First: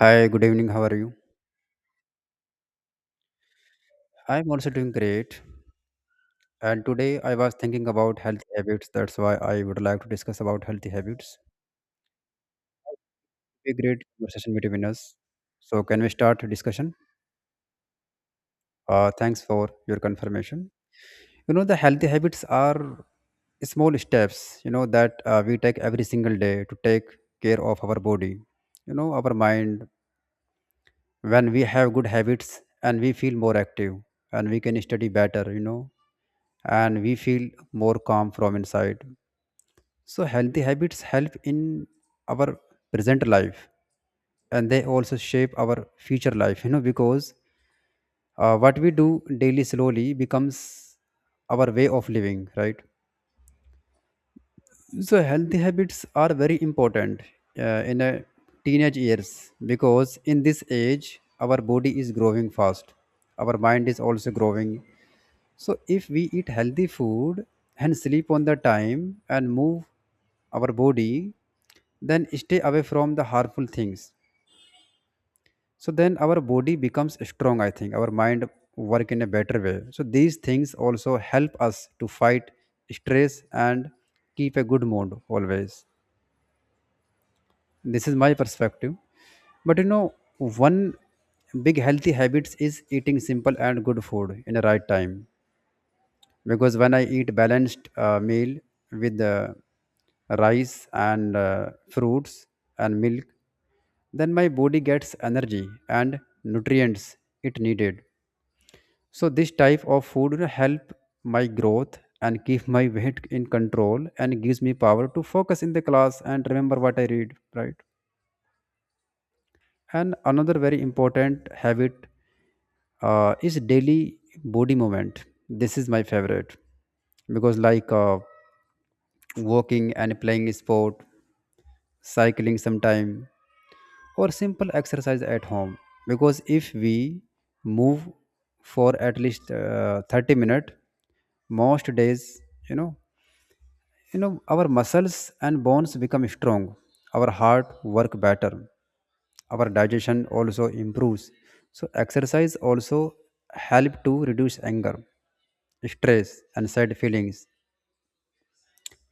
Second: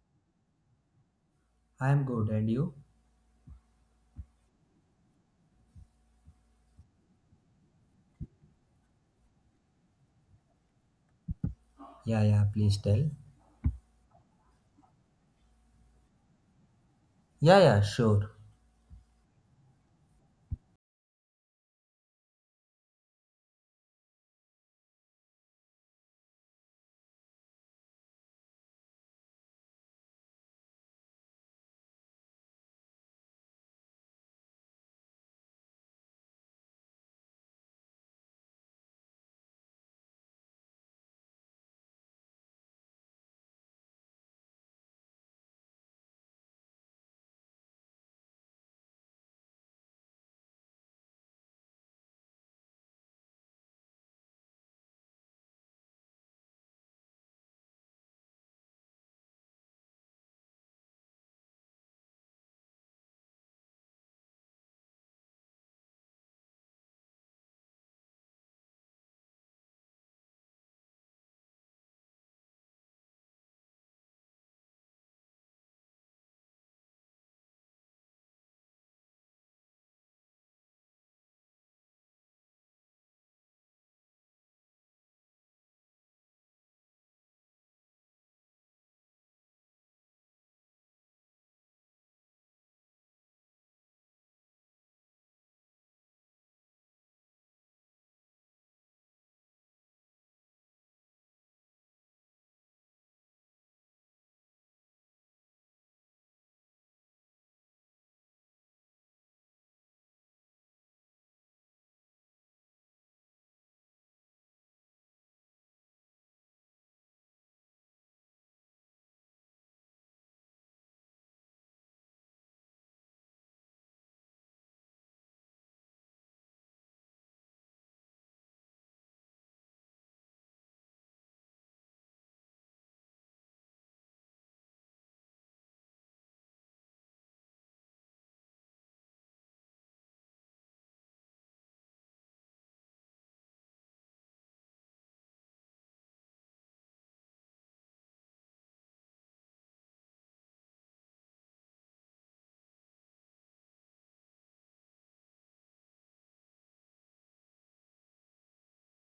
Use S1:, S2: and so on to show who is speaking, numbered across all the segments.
S1: Hi, good evening. How are you?
S2: I'm good, and you?
S1: I'm also doing great. And today I was thinking about healthy habits. That's why I would like to discuss about healthy habits.
S2: Yeah, yeah, please tell.
S1: A great conversation between us. So can we start the discussion?
S2: Yeah, yeah, sure.
S1: Thanks for your confirmation. The healthy habits are small steps, that we take every single day to take care of our body, our mind. When we have good habits and we feel more active and we can study better, and we feel more calm from inside. So healthy habits help in our present life and they also shape our future life, because what we do daily slowly becomes our way of living, right? So healthy habits are very important in a teenage years, because in this age our body is growing fast, our mind is also growing. So if we eat healthy food and sleep on the time and move our body, then stay away from the harmful things. So then our body becomes strong. I think our mind work in a better way. So these things also help us to fight stress and keep a good mood always. This is my perspective. But one big healthy habits is eating simple and good food in the right time. Because when I eat balanced meal with rice and fruits and milk, then my body gets energy and nutrients it needed. So this type of food will help my growth and keep my weight in control and gives me power to focus in the class and remember what I read, right? And another very important habit is daily body movement. This is my favorite because like walking and playing sport, cycling sometime, or simple exercise at home. Because if we move for at least 30 minutes, most days, you know, our muscles and bones become strong, our heart work better, our digestion also improves. So exercise also help to reduce anger, stress and sad feelings.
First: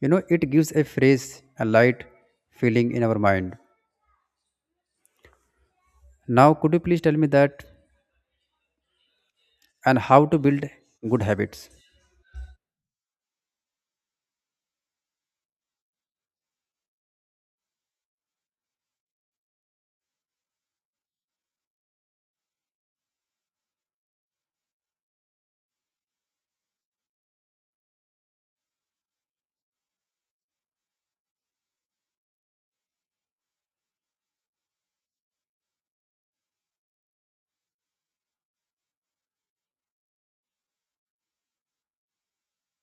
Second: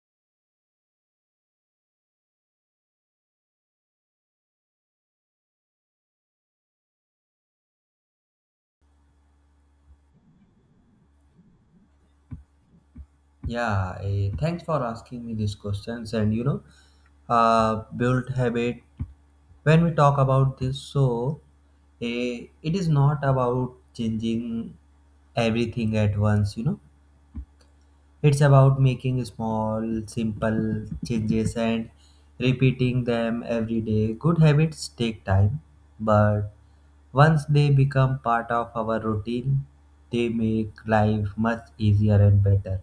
S1: It gives a fresh, a light feeling in our mind. Now could you please tell me that and how to build good habits?
S2: Yeah, thanks for asking me these questions. And build habit. When we talk about this, so it is not about changing everything at once, you know. It's about making small, simple changes and repeating them every day. Good habits take time, but once they become part of our routine, they make life much easier and better.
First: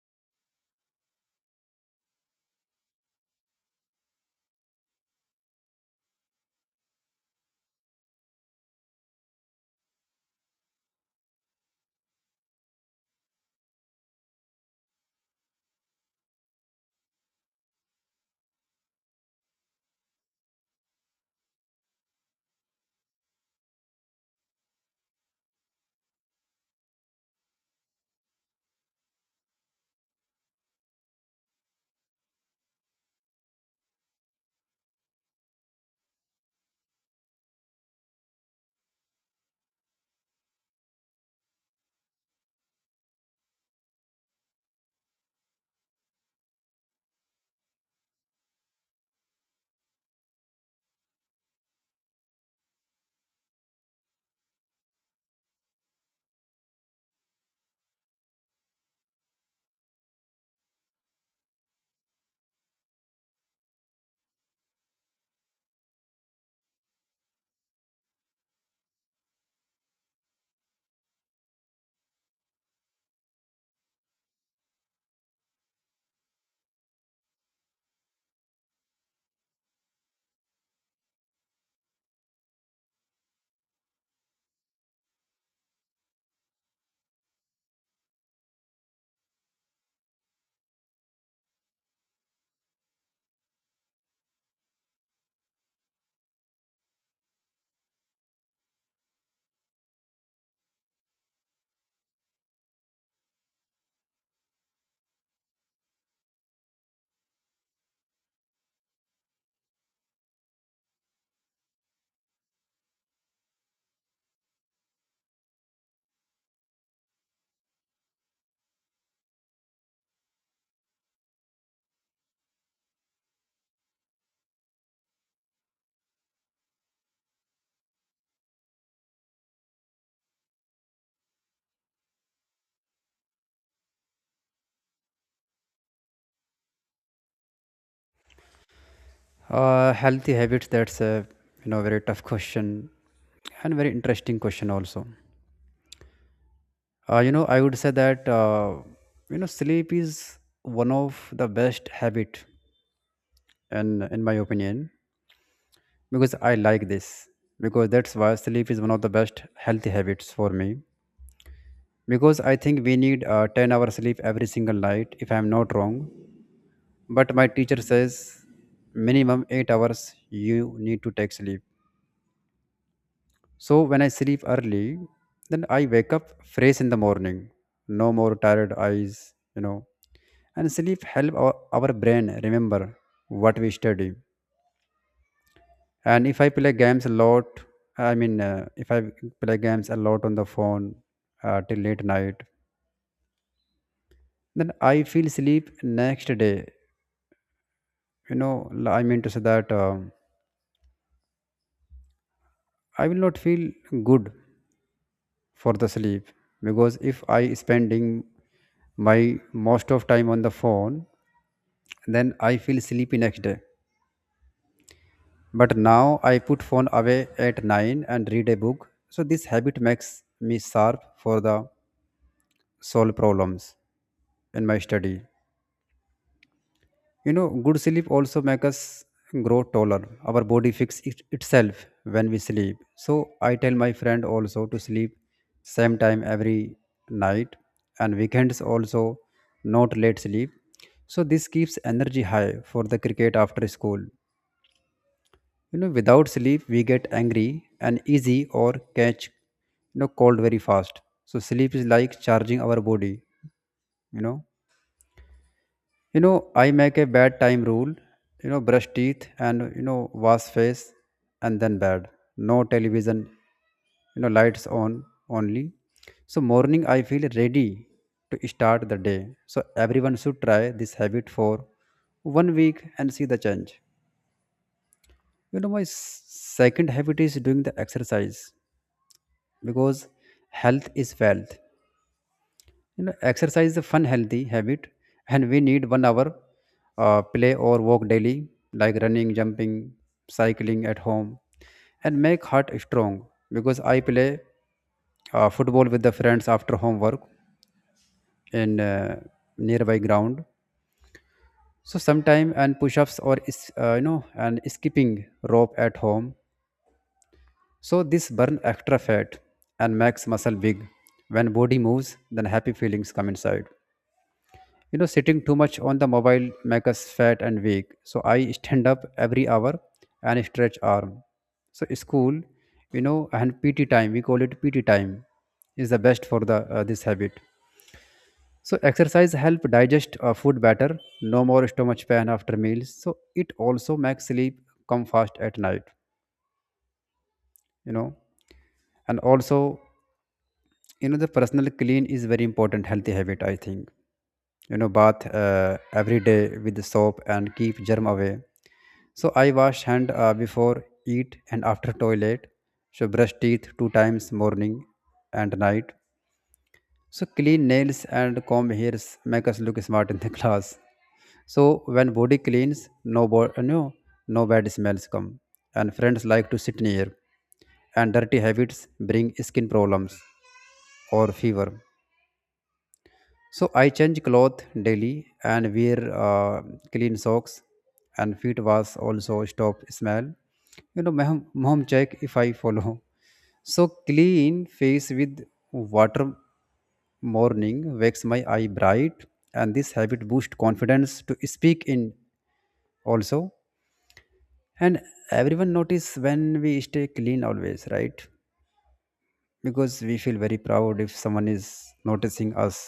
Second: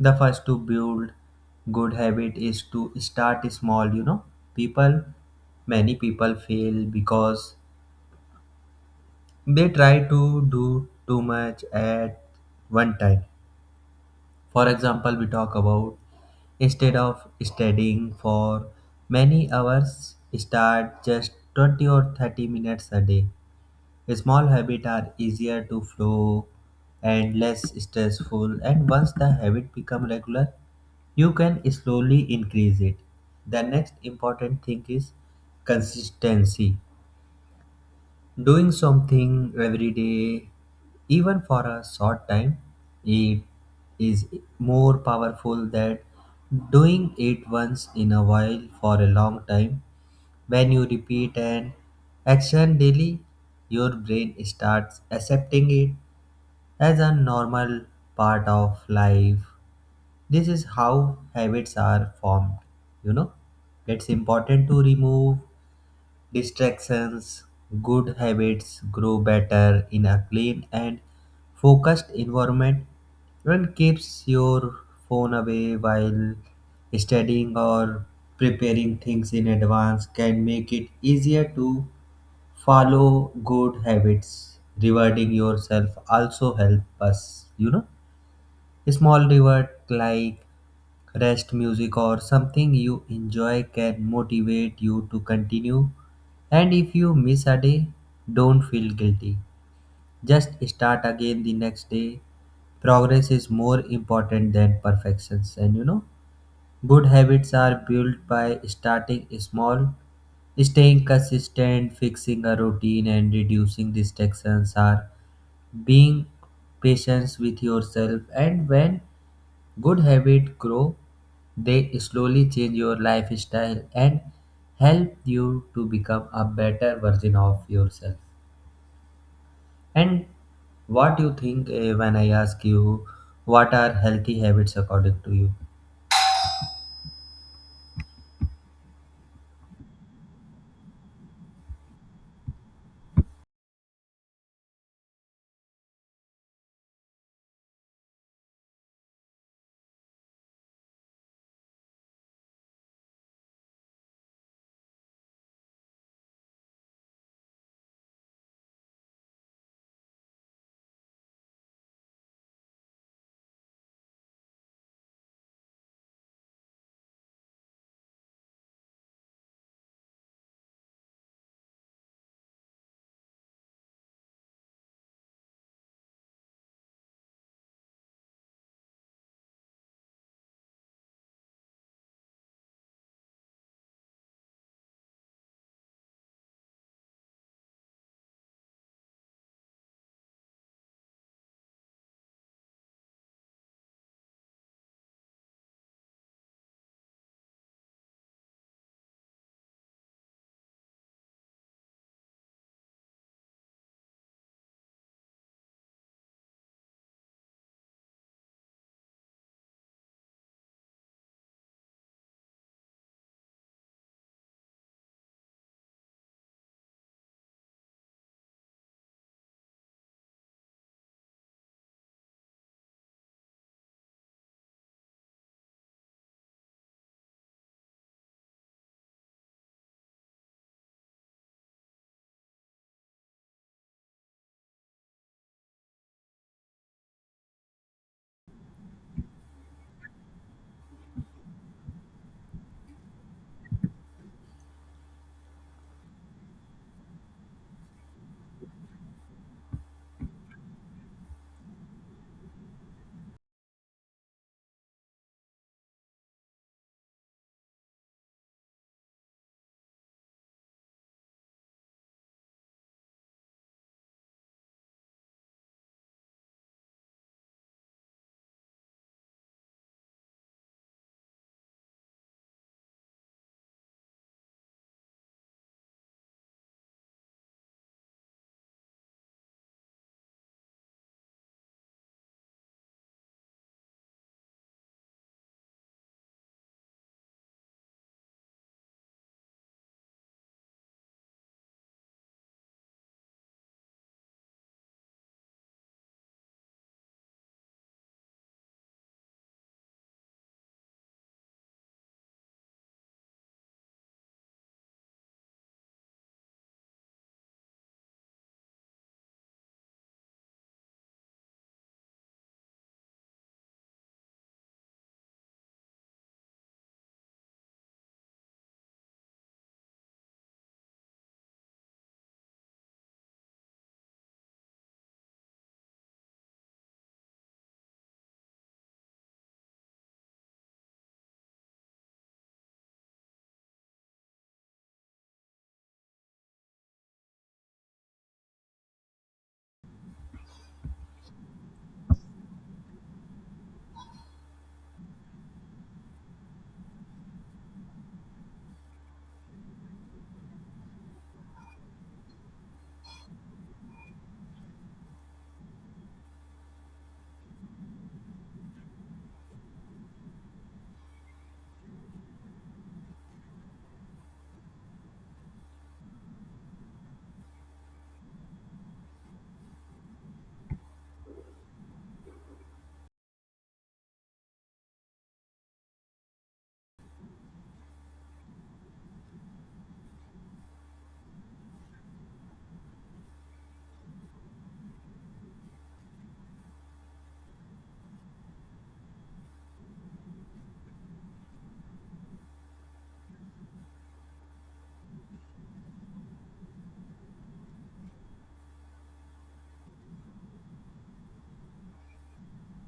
S2: The first to build good habit is to start small, you know. People, many people fail because they try to do too much at one time. For example, we talk about instead of studying for many hours, start just 20 or 30 minutes a day. Small habits are easier to flow and less stressful, and once the habit become regular, you can slowly increase it. The next important thing is consistency. Doing something every day, even for a short time, it is more powerful than doing it once in a while for a long time. When you repeat an action daily, your brain starts accepting it as a normal part of life. This is how habits are formed. You know, it's important to remove distractions. Good habits grow better in a clean and focused environment. One keeps your phone away while studying or preparing things in advance can make it easier to follow good habits. Rewarding yourself also help us, you know. Small reward like rest music or something you enjoy can motivate you to continue. And if you miss a day, don't feel guilty. Just start again the next day. Progress is more important than perfections. And you know, good habits are built by starting small. Staying consistent, fixing a routine, and reducing distractions are being patient with yourself. And when good habits grow, they slowly change your lifestyle and help you to become a better version of yourself. And what you think when I ask you, what are healthy habits according to you?
S1: Healthy habits, that's a very tough question and very interesting question also. I would say that sleep is one of the best habit, and in my opinion, because I like this, because that's why sleep is one of the best healthy habits for me. Because I think we need 10 hours sleep every single night, if I'm not wrong. But my teacher says minimum 8 hours you need to take sleep. So when I sleep early, then I wake up fresh in the morning, no more tired eyes, you know and sleep help our brain remember what we study. And if I play games a lot, I mean, if I play games a lot on the phone till late night, then I feel sleep next day. I mean to say that I will not feel good for the sleep, because if I spending my most of time on the phone, then I feel sleepy next day. But now I put phone away at 9 and read a book. So this habit makes me sharp for the solve problems in my study. Good sleep also makes us grow taller. Our body fix it itself when we sleep. So I tell my friend also to sleep same time every night, and weekends also not late sleep. So this keeps energy high for the cricket after school. Without sleep, we get angry and easy or catch, cold very fast. So sleep is like charging our body, you know. I make a bad time rule, brush teeth and wash face, and then bed. No television, lights on only. So morning I feel ready to start the day. So everyone should try this habit for one week and see the change. My second habit is doing the exercise. Because health is wealth. Exercise is a fun healthy habit, and we need one hour play or walk daily, like running, jumping, cycling at home, and make heart strong. Because I play football with the friends after homework in nearby ground. So sometime and push-ups or is- you know and skipping rope at home. So this burn extra fat and makes muscle big. When body moves, then happy feelings come inside. Sitting too much on the mobile makes us fat and weak. So I stand up every hour and stretch arm. So school, and PT time, we call it PT time, is the best for the this habit. So exercise help digest food better. No more stomach pain after meals. So it also makes sleep come fast at night. You know, and also the personal clean is very important healthy habit, I think. Bath every day with the soap and keep germ away. So I wash hand before eat and after toilet. So brush teeth two times morning and night. So clean nails and comb hairs make us look smart in the class. So when body cleans, no bo- uh, no no bad smells come, and friends like to sit near. And dirty habits bring skin problems or fever. So I change cloth daily and wear clean socks, and feet wash also stop smell. My mom check if I follow. So clean face with water morning wakes my eye bright, and this habit boost confidence to speak in also. And everyone notice when we stay clean, always right, because we feel very proud if someone is noticing us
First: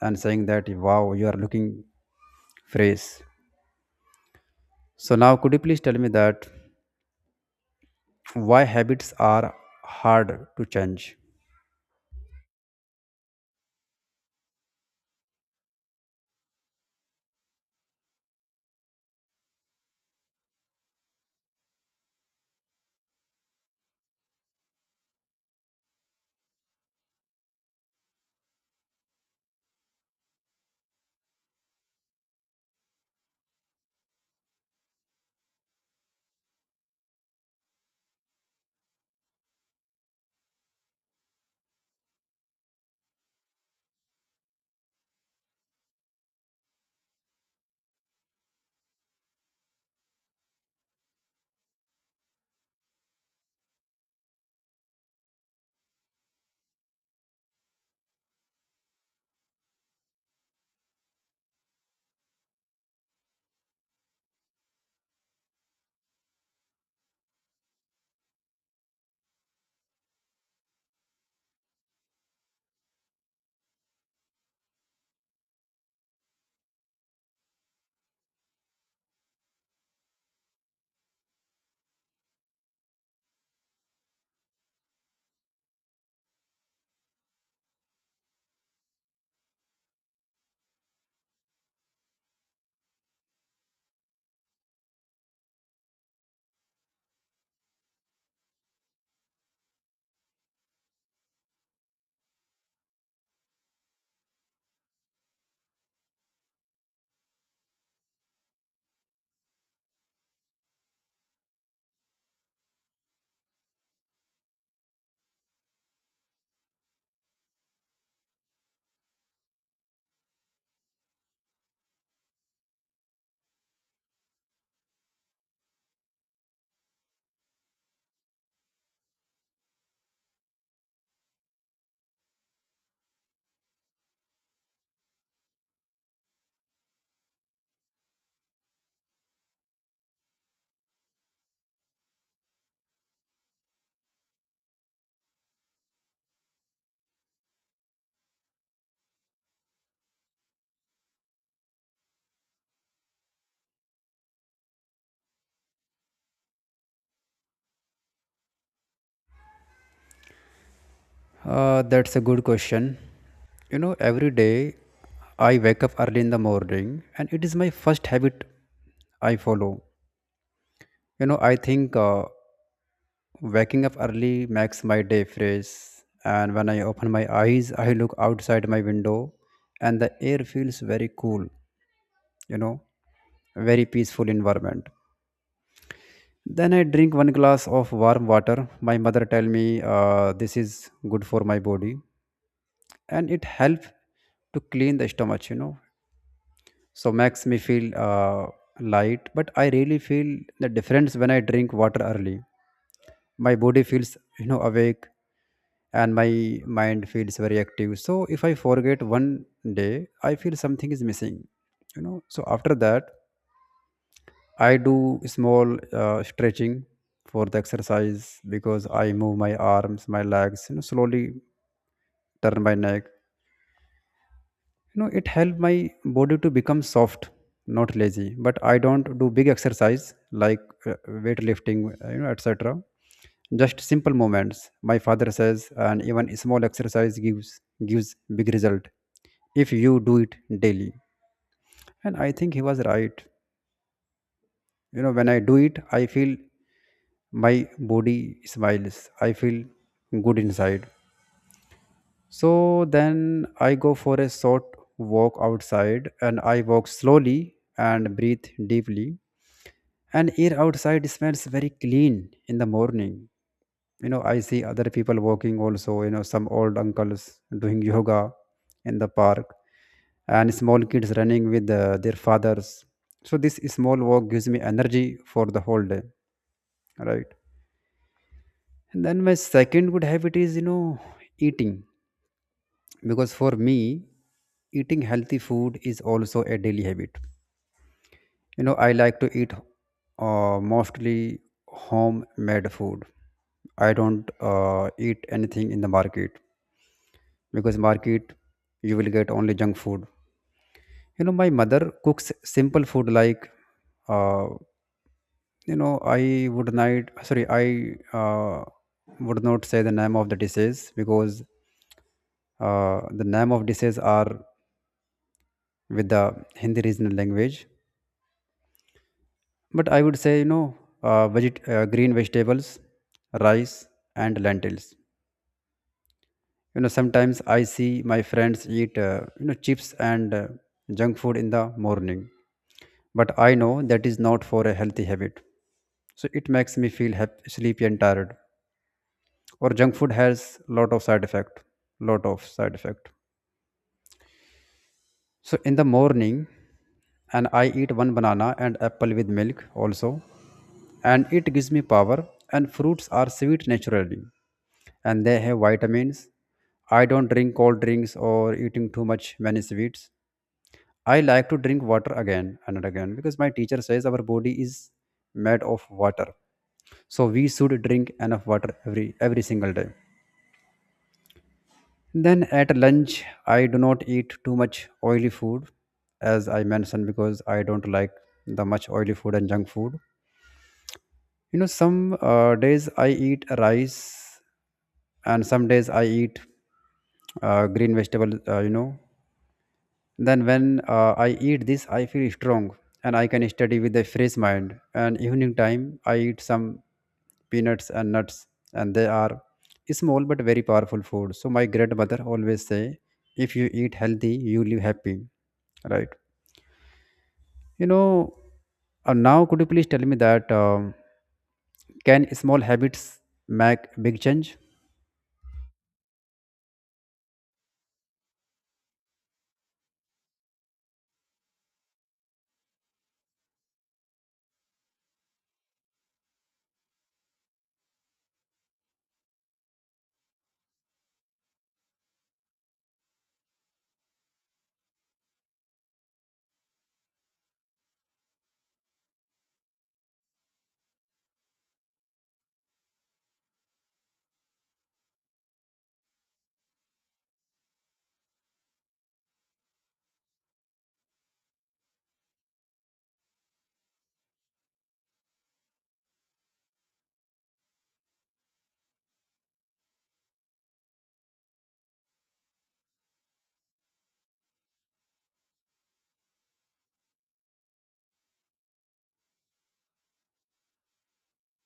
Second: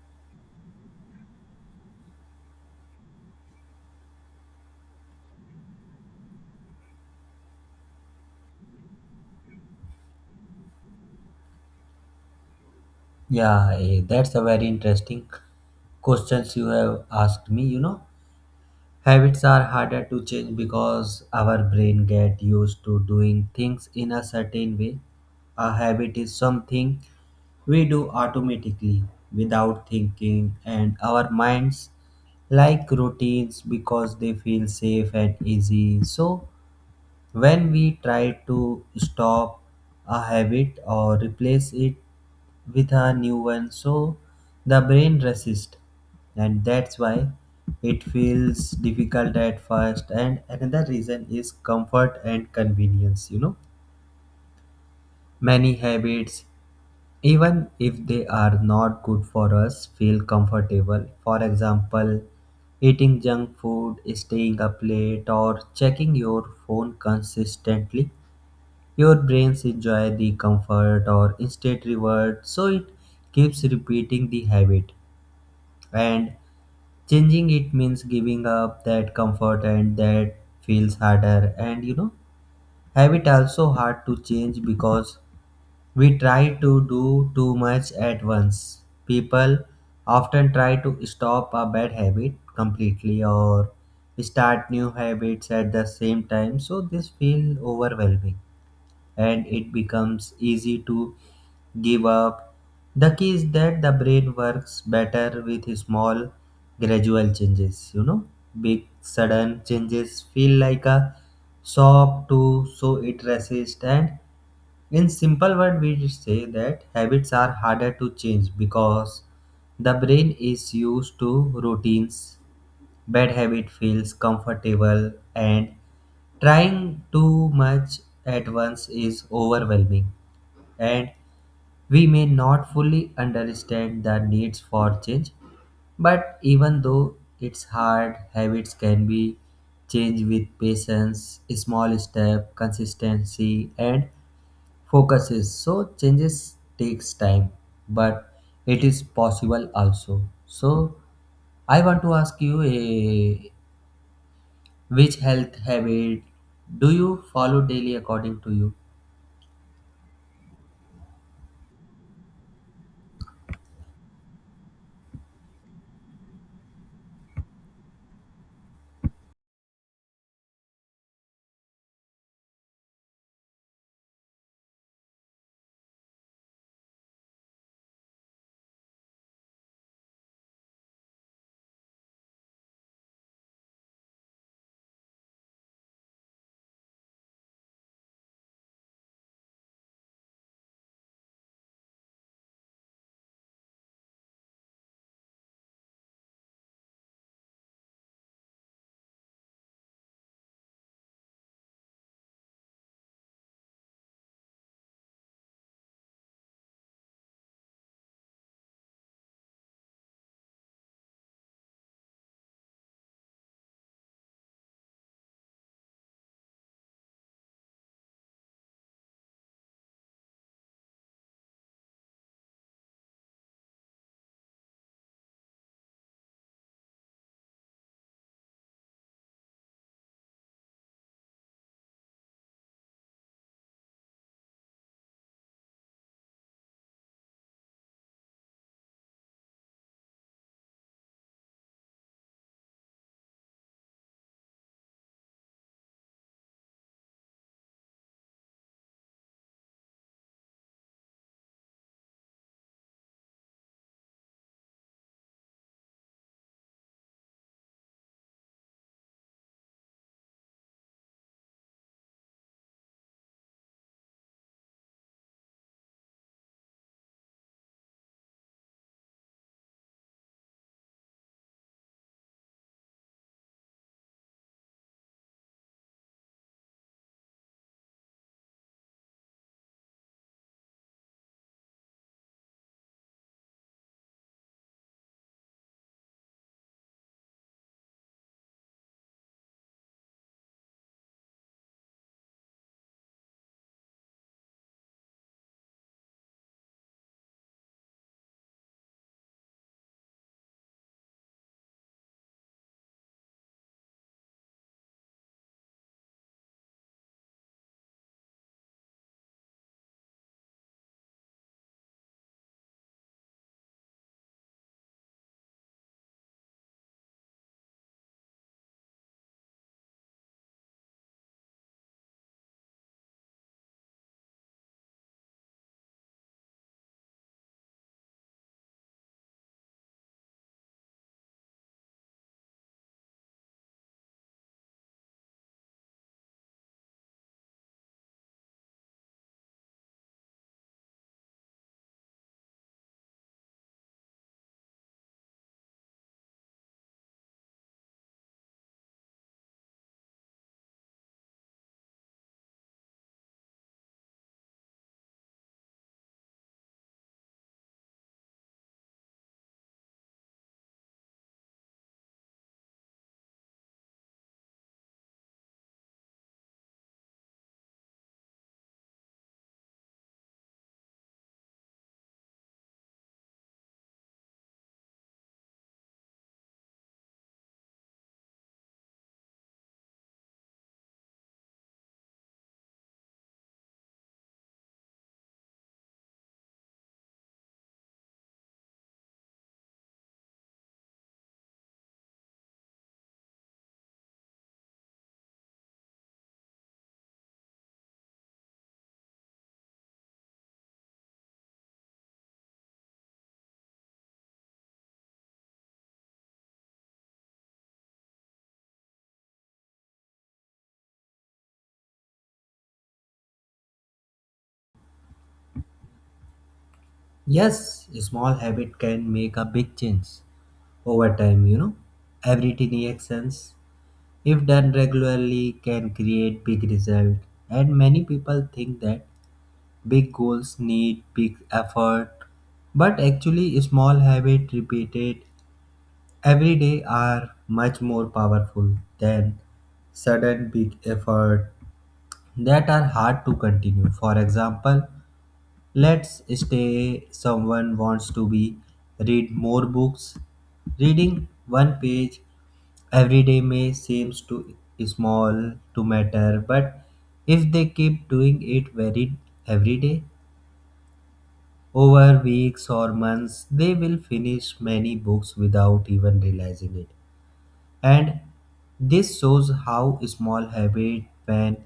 S1: and saying that, wow, you are looking phrase. So now, could you please tell me that why habits are hard to change?
S2: Yeah, that's a very interesting questions you have asked me, you know. Habits are harder to change because our brain get used to doing things in a certain way. A habit is something we do automatically without thinking, and our minds like routines because they feel safe and easy. So when we try to stop a habit or replace it with a new one, so the brain resists, and that's why it feels difficult at first. And another reason is comfort and convenience. You know, many habits, even if they are not good for us, feel comfortable. For example, eating junk food, staying up late, or checking your phone consistently, your brains enjoy the comfort or instant reward, so it keeps repeating the habit. And changing it means giving up that comfort, and that feels harder. And you know, habit also hard to change because we try to do too much at once. People often try to stop a bad habit completely or start new habits at the same time, so this feels overwhelming and it becomes easy to give up. The key is that the brain works better with small, gradual changes. You know, big, sudden changes feel like a shock, to so it resists. And in simple word, we say that habits are harder to change because the brain is used to routines. Bad habit feels comfortable, and trying too much at once is overwhelming, and we may not fully understand the needs for change. But even though it's hard, habits can be changed with patience, small step, consistency, and focuses. So changes takes time, but it is possible also. So I want to ask you a which health habit do you follow daily according to you?
S1: That's a good question. Every day I wake up early in the morning, and it is my first habit I follow. I think waking up early makes my day fresh, and when I open my eyes, I look outside my window, and the air feels very cool. You know, Very peaceful environment. Then I drink one glass of warm water. My mother tell me this is good for my body, and it help to clean the stomach, so makes me feel light. But I really feel the difference when I drink water early. My body feels, awake, and my mind feels very active. So if I forget one day, I feel something is missing. So after that, I do small stretching for the exercise, because I move my arms, my legs, slowly turn my neck. It helps my body to become soft, not lazy. But I don't do big exercise like weightlifting, etc. Just simple movements. My father says, and even small exercise gives big result if you do it daily. And I think he was right. When I do it, I feel my body smiles. I feel good inside. So then I go for a short walk outside, and I walk slowly and breathe deeply. And air outside smells very clean in the morning. I see other people walking also. Some old uncles doing yoga in the park, and small kids running with their fathers. So this small walk gives me energy for the whole day, right? And then my second good habit is eating. Because for me, eating healthy food is also a daily habit. I like to eat mostly homemade food. I don't eat anything in the market, because market you will get only junk food. My mother cooks simple food like, uh, I would not— sorry, I would not say the name of the dishes, because the name of dishes are with the Hindi regional language. But I would say, green vegetables, rice, and lentils. Sometimes I see my friends eat, chips and junk food in the morning. But I know that is not for a healthy habit. So it makes me feel sleepy and tired. Or junk food has lot of side effect, lot of side effect. So in the morning, and I eat one banana and apple with milk also, and it gives me power. And fruits are sweet naturally, and they have vitamins. I don't drink cold drinks or eating too much many sweets. I like to drink water again and again because my teacher says our body is made of water. So we should drink enough water every single day. Then at lunch, I do not eat too much oily food, as I mentioned, because I don't like the much oily food and junk food. You know, some days I eat rice, and some days I eat green vegetable. Then when I eat this, I feel strong and I can study with a fresh mind. And evening time, I eat some peanuts and nuts, and they are small but very powerful food. So my grandmother always say, if you eat healthy, you live happy, right? You know, Now could you please tell me that can small habits make big change?
S2: Yes, a small habit can make a big change over time, you know. Every tiny actions, if done regularly, can create big result. And many people think that big goals need big effort, but actually small habit repeated every day are much more powerful than sudden big effort that are hard to continue. For example, let's stay someone wants to be read more books. Reading one page every day may seems too small to matter, but if they keep doing it very every day over weeks or months, they will finish many books without even realizing it. And this shows how small habit, when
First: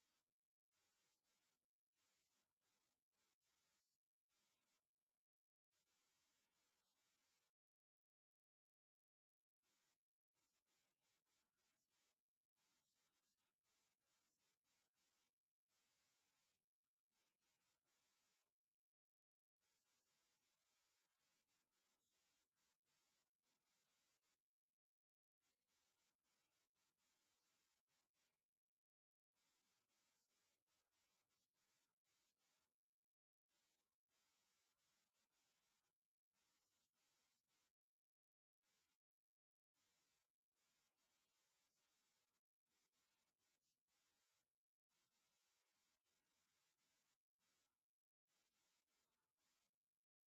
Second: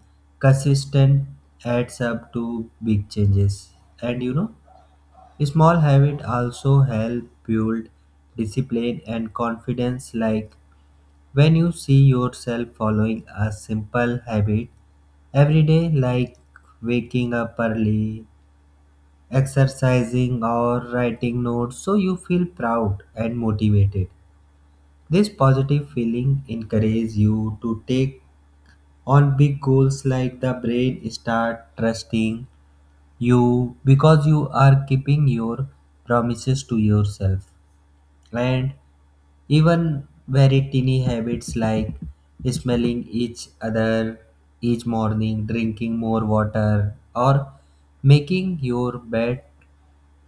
S2: consistent, adds up to big changes. And you know, small habits also help build discipline and confidence, like when you see yourself following a simple habit every day, like waking up early, exercising, or writing notes, so you feel proud and motivated. This positive feeling encourages you to take on big goals, like the brain start trusting you because you are keeping your promises to yourself. And even very teeny habits like smelling each other each morning, drinking more water, or making your bed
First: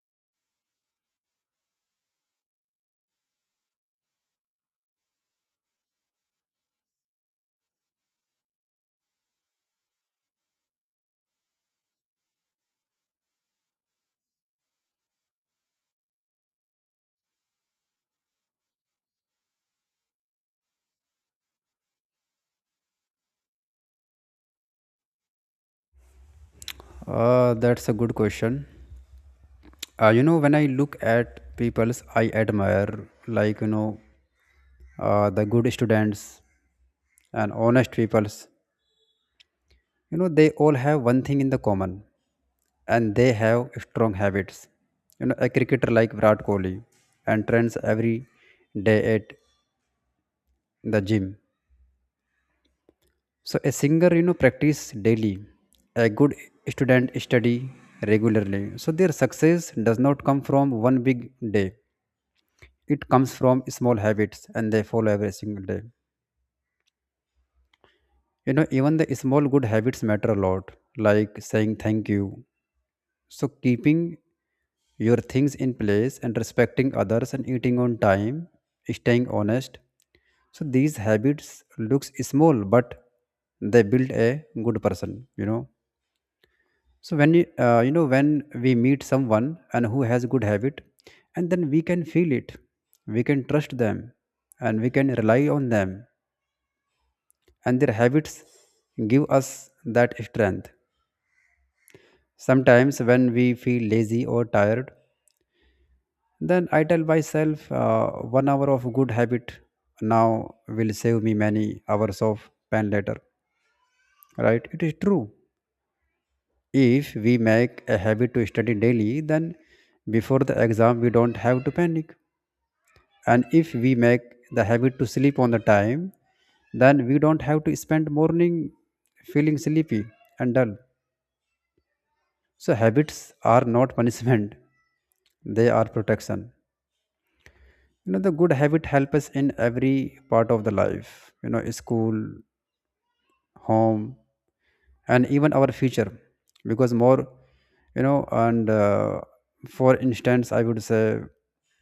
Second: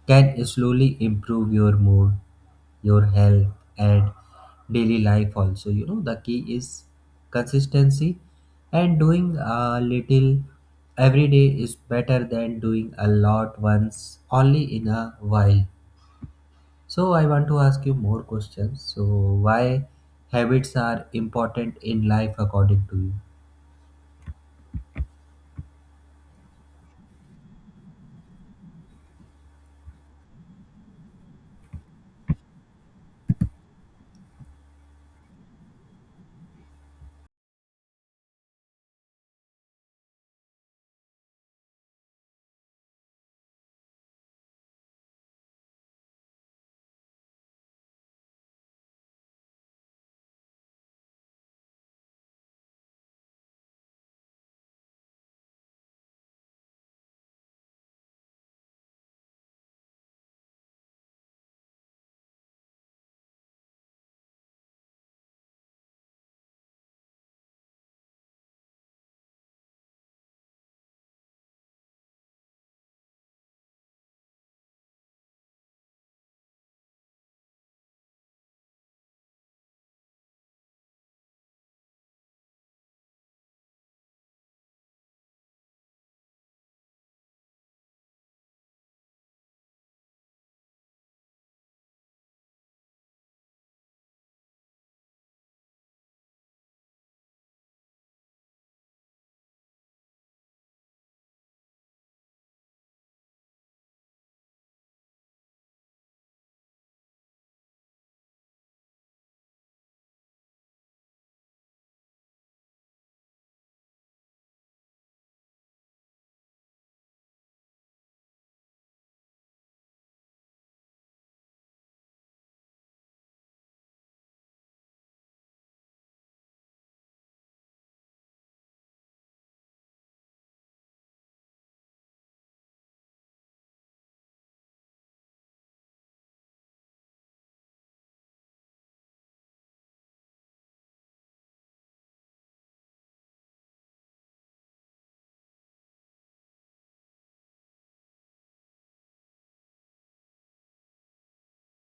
S2: can slowly improve your mood, your health, and daily life also. You know, the key is consistency, and doing a little every day is better than doing a lot once only in a while. So I want to ask you more questions. So why habits are important in life according to you?
S1: That's a good question. You know, when I look at people's I admire, the good students and honest peoples, you know, they all have one thing in the common, and they have strong habits. You know, a cricketer like Virat Kohli and trains every day at the gym. So a singer, you know, practice daily. A good student study regularly. So their success does not come from one big day. It comes from small habits and they follow every single day. You know, even the small good habits matter a lot, like saying thank you. So, keeping your things in place and respecting others and eating on time, staying honest. So, these habits looks small, but they build a good person, you know. So, when when we meet someone and who has good habit, and then we can feel it, we can trust them, and we can rely on them, and their habits give us that strength. Sometimes, when we feel lazy or tired, then I tell myself, 1 hour of good habit now will save me many hours of pain later. Right? It is true. If we make a habit to study daily, then before the exam we don't have to panic. And if we make the habit to sleep on the time, then we don't have to spend morning feeling sleepy and dull. So habits are not punishment; they are protection. You know, the good habit help us in every part of the life, you know, school, home, and even our future. Because more you know and for instance, I would say,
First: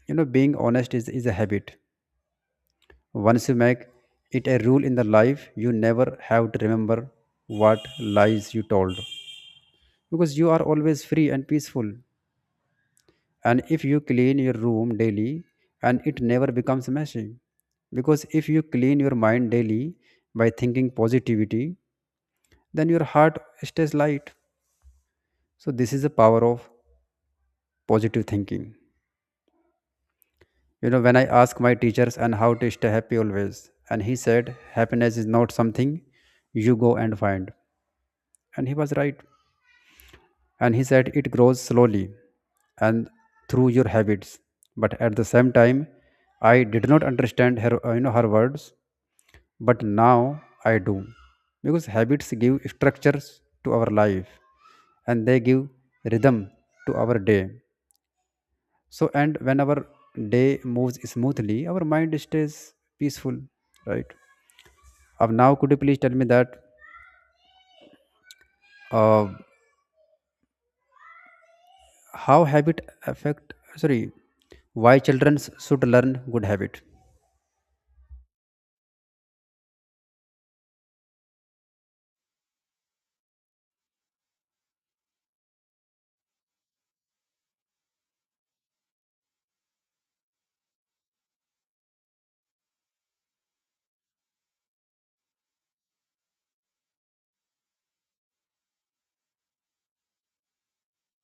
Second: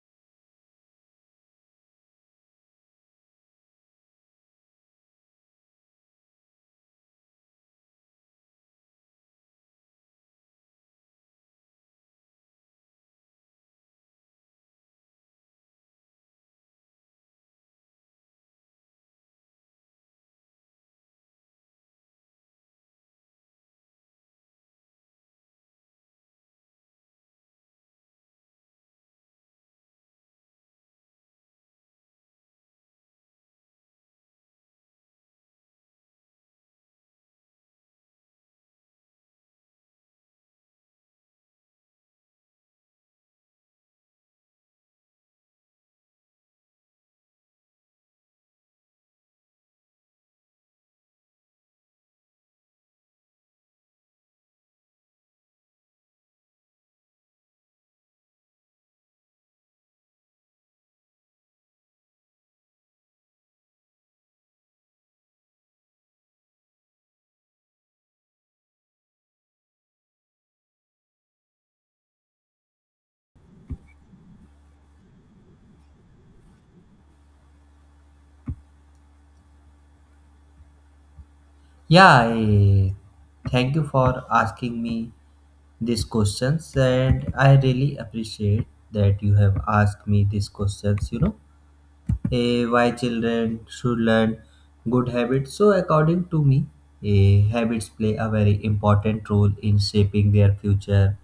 S1: you know, being honest is a habit. Once you make it a rule in the life, you never have to remember what lies you told, because you are always free and peaceful. And if you clean your room daily, and it never becomes messy. Because if you clean your mind daily by thinking positivity, then your heart stays light. So this is the power of positive thinking. You know, when I ask my teachers and how to stay happy always, and he said happiness is not something you go and find, and he was right. And he said it grows slowly and through your habits. But at the same time, I did not understand her her words, but now I do, because habits give structures to our life, and they give rhythm to our day. So, and when our day moves smoothly, our mind stays peaceful, right? Now, could you please tell me that uh, how habit affect? Sorry, why children should learn good habit?
S2: Yeah, I thank you for asking me these questions, and I really appreciate that you have asked me these questions, you know. Why children should learn good habits. So, according to me, habits play a very important role in shaping their future.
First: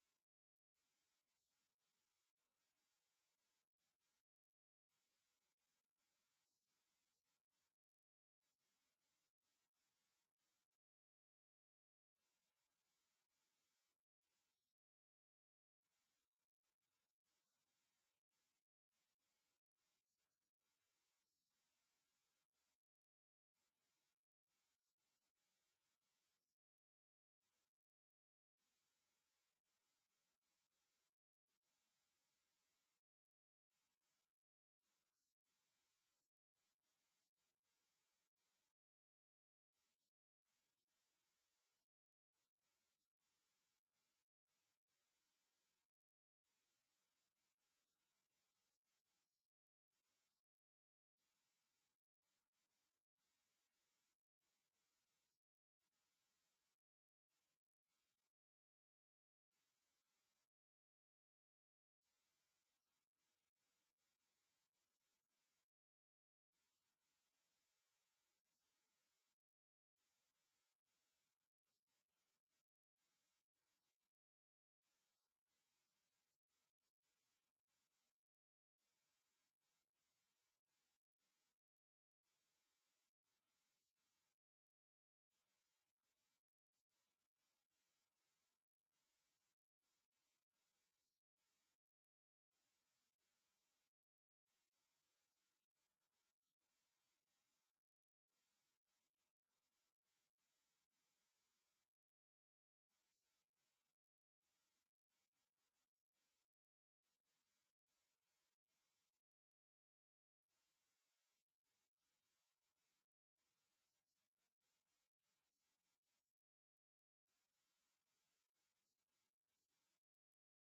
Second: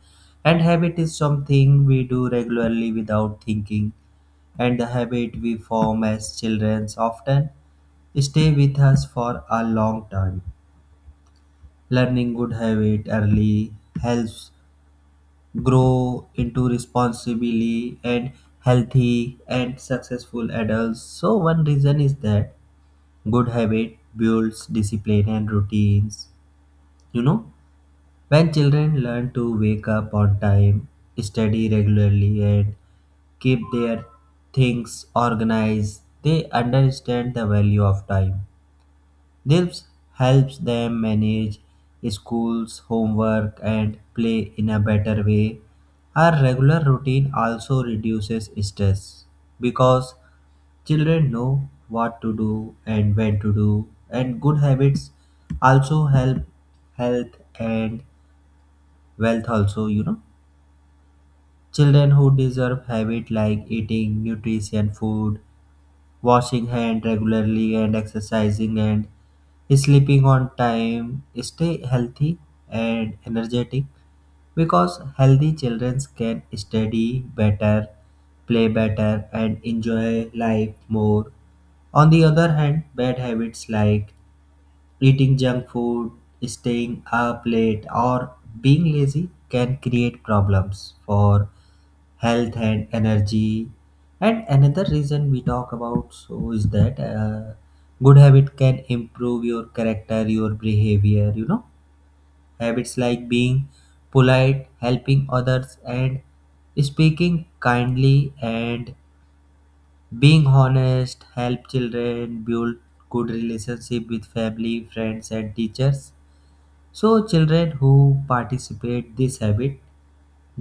S2: And habit is something we do regularly without thinking, and the habit we form as children often stay with us for a long time. Learning good habit early helps grow into responsibly and healthy and successful adults. So one reason is that good habit builds discipline and routines. You know, when children learn to wake up on time, study regularly, and keep their things organized, they understand the value of time. This helps them manage schools, homework, and play in a better way. Our regular routine also reduces stress because children know what to do and when to do, and good habits also help health and wealth also, you know. Children who deserve habit like eating nutrition food, washing hand regularly, and exercising, and sleeping on time stay healthy and energetic, because healthy children can study better, play better, and enjoy life more. On the other hand, bad habits like eating junk food, staying up late, or being lazy can create problems for health and energy. And another reason we talk about, so is that good habit can improve your character, your behavior, you know. Habits like being polite, helping others, and speaking kindly, and being honest help children build good relationship with family, friends, and teachers. So children who participate this habit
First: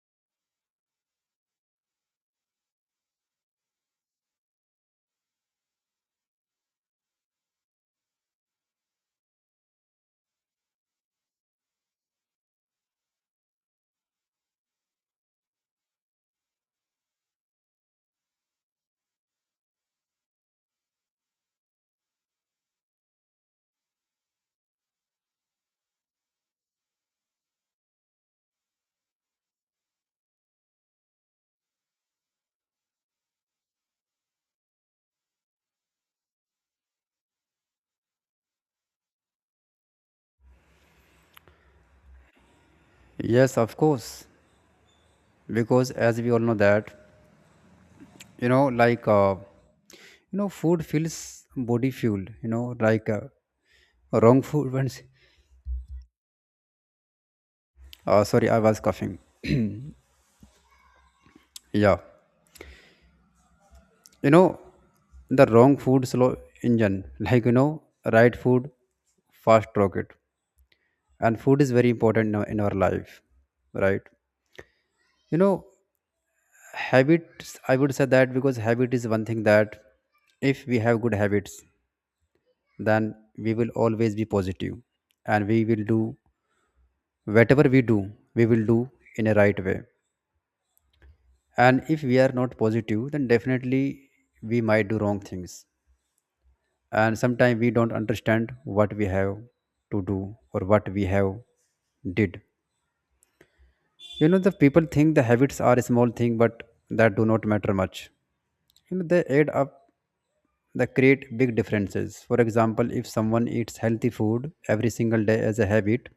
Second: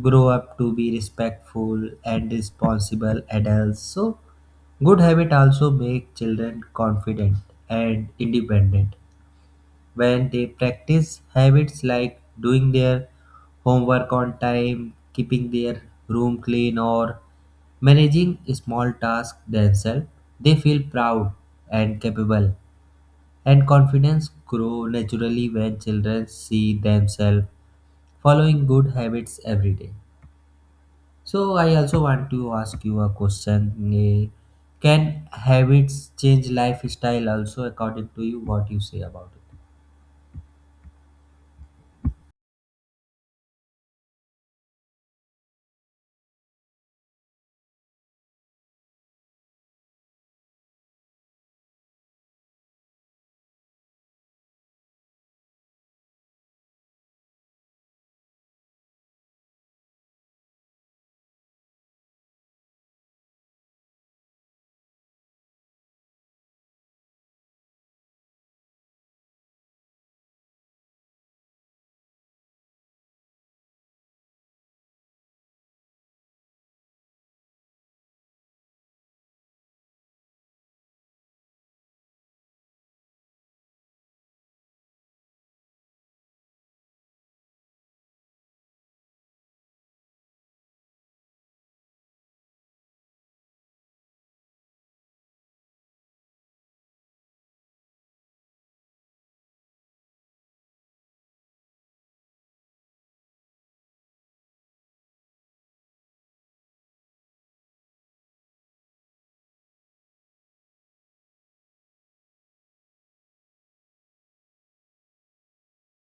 S2: grow up to be respectful and responsible adults. So, good habit also make children confident and independent when they practice habits like doing their homework on time, keeping their room clean, or managing small tasks themselves. They feel proud and capable, and confidence grow naturally when children see themselves following good habits every day. So I also want to ask you a question. eh, Can habits change lifestyle also according to you? What you say about it?
S1: Yes, of course, because as we all know that, you know like uh, you know, food fills body fuel, wrong food once. Sorry, I was coughing. Yeah, you know, the wrong food slow engine like, you know, right food fast rocket. And food is very important in our life, right? You know, habits, I would say that, because habit is one thing that if we have good habits, then we will always be positive, and we will do whatever we do, we will do in a right way. And if we are not positive, then definitely we might do wrong things. And sometimes we don't understand what we have to do or what we have did. You know, the people think the habits are a small thing but that do not matter much. You know, they add up, they create big differences. For example, if someone eats healthy food every single day as a habit,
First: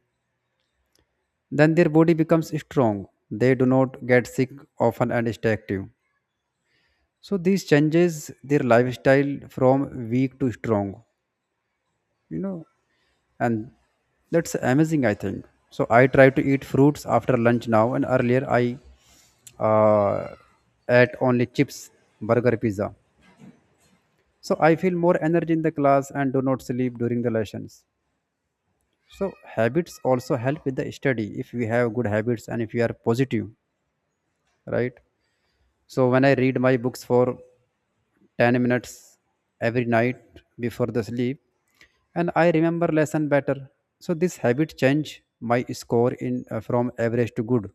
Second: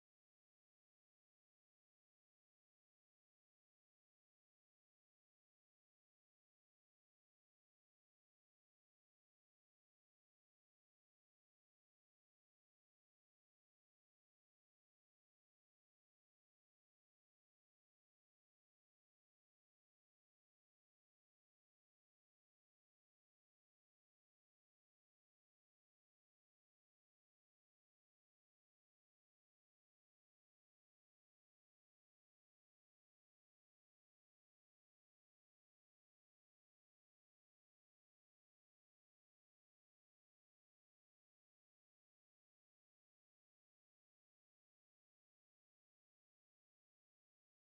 S1: then their body becomes strong, they do not get sick often and stay active. So this changes their lifestyle from weak to strong. You know, and that's amazing, I think. So I try to eat fruits after lunch now, and earlier I uh, ate only chips, burger, pizza. So I feel more energy in the class and do not sleep during the lessons. So habits also help with the study if we have good habits and if we are positive, right? So when I read my books for 10 minutes every night before the sleep, and I remember lesson better. So this habit changed my score in from average to good,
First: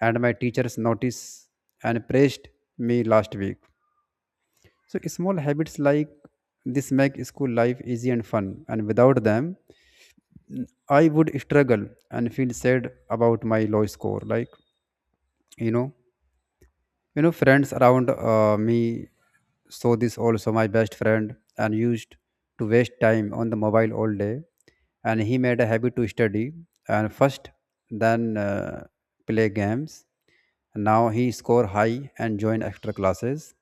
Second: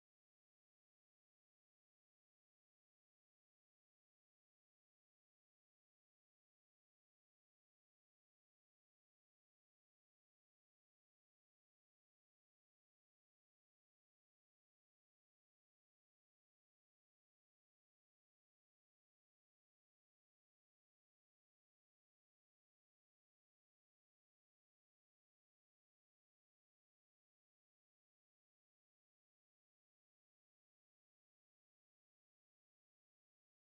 S1: and my teachers noticed and praised me last week. So small habits like this make school life easy and fun, and without them I would struggle and feel sad about my low score. Like you know you know friends around me saw this also. My best friend and used to waste time on the mobile all day, and he made a habit to study and first, then play games. Now he score high and join extra classes,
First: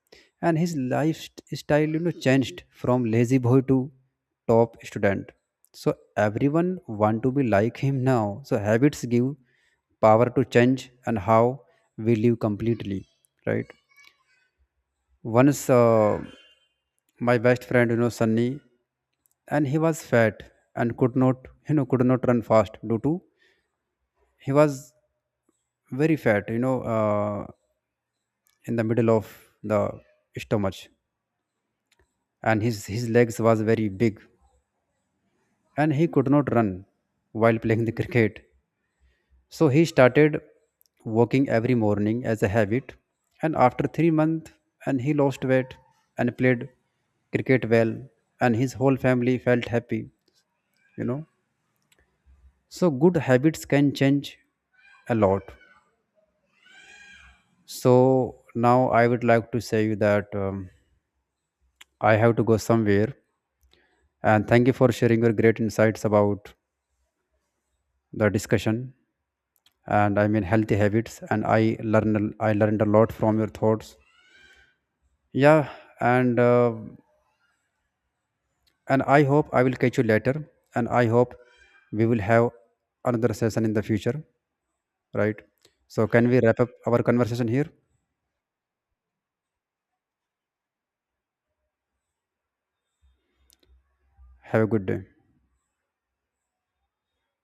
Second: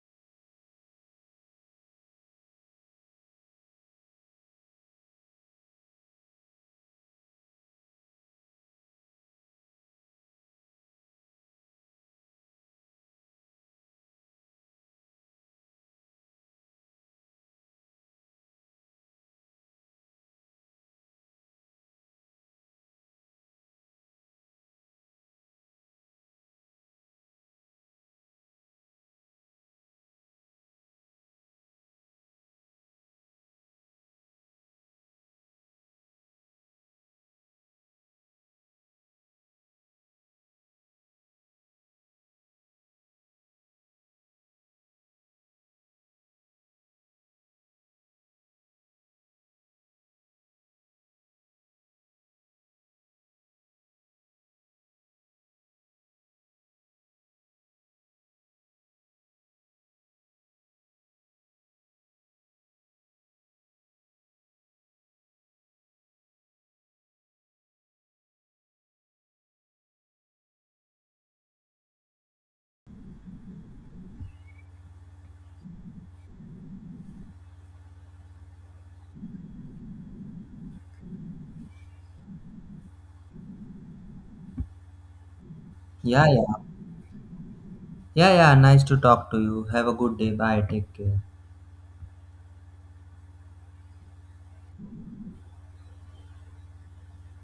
S1: and his lifestyle, you know, changed from lazy boy to top student. So everyone want to be like him now. So habits give power to change and how we live completely, right? Once my best friend, you know, Sunny, and he was fat and could not, you know could not run fast due to he was very fat, you know, in the middle of the stomach. And his legs was very big, and he could not run while playing the cricket. So he started walking every morning as a habit, and after 3 months, and he lost weight and played cricket well, and his whole family felt happy. You know, so good habits can change a lot. So now I would like to say you that I have to go somewhere, and thank you for sharing your great insights about the discussion and I mean healthy habits, and I learned a lot from your thoughts. Yeah, and. And I hope I will catch you later, and I hope we will have another session in the future, right? So can
S2: Yeah,
S1: we wrap
S2: yeah.
S1: up our conversation here?
S2: Yeah, yeah. Nice to talk to you. Have a good day. Bye. Take care.
S1: Have a good day.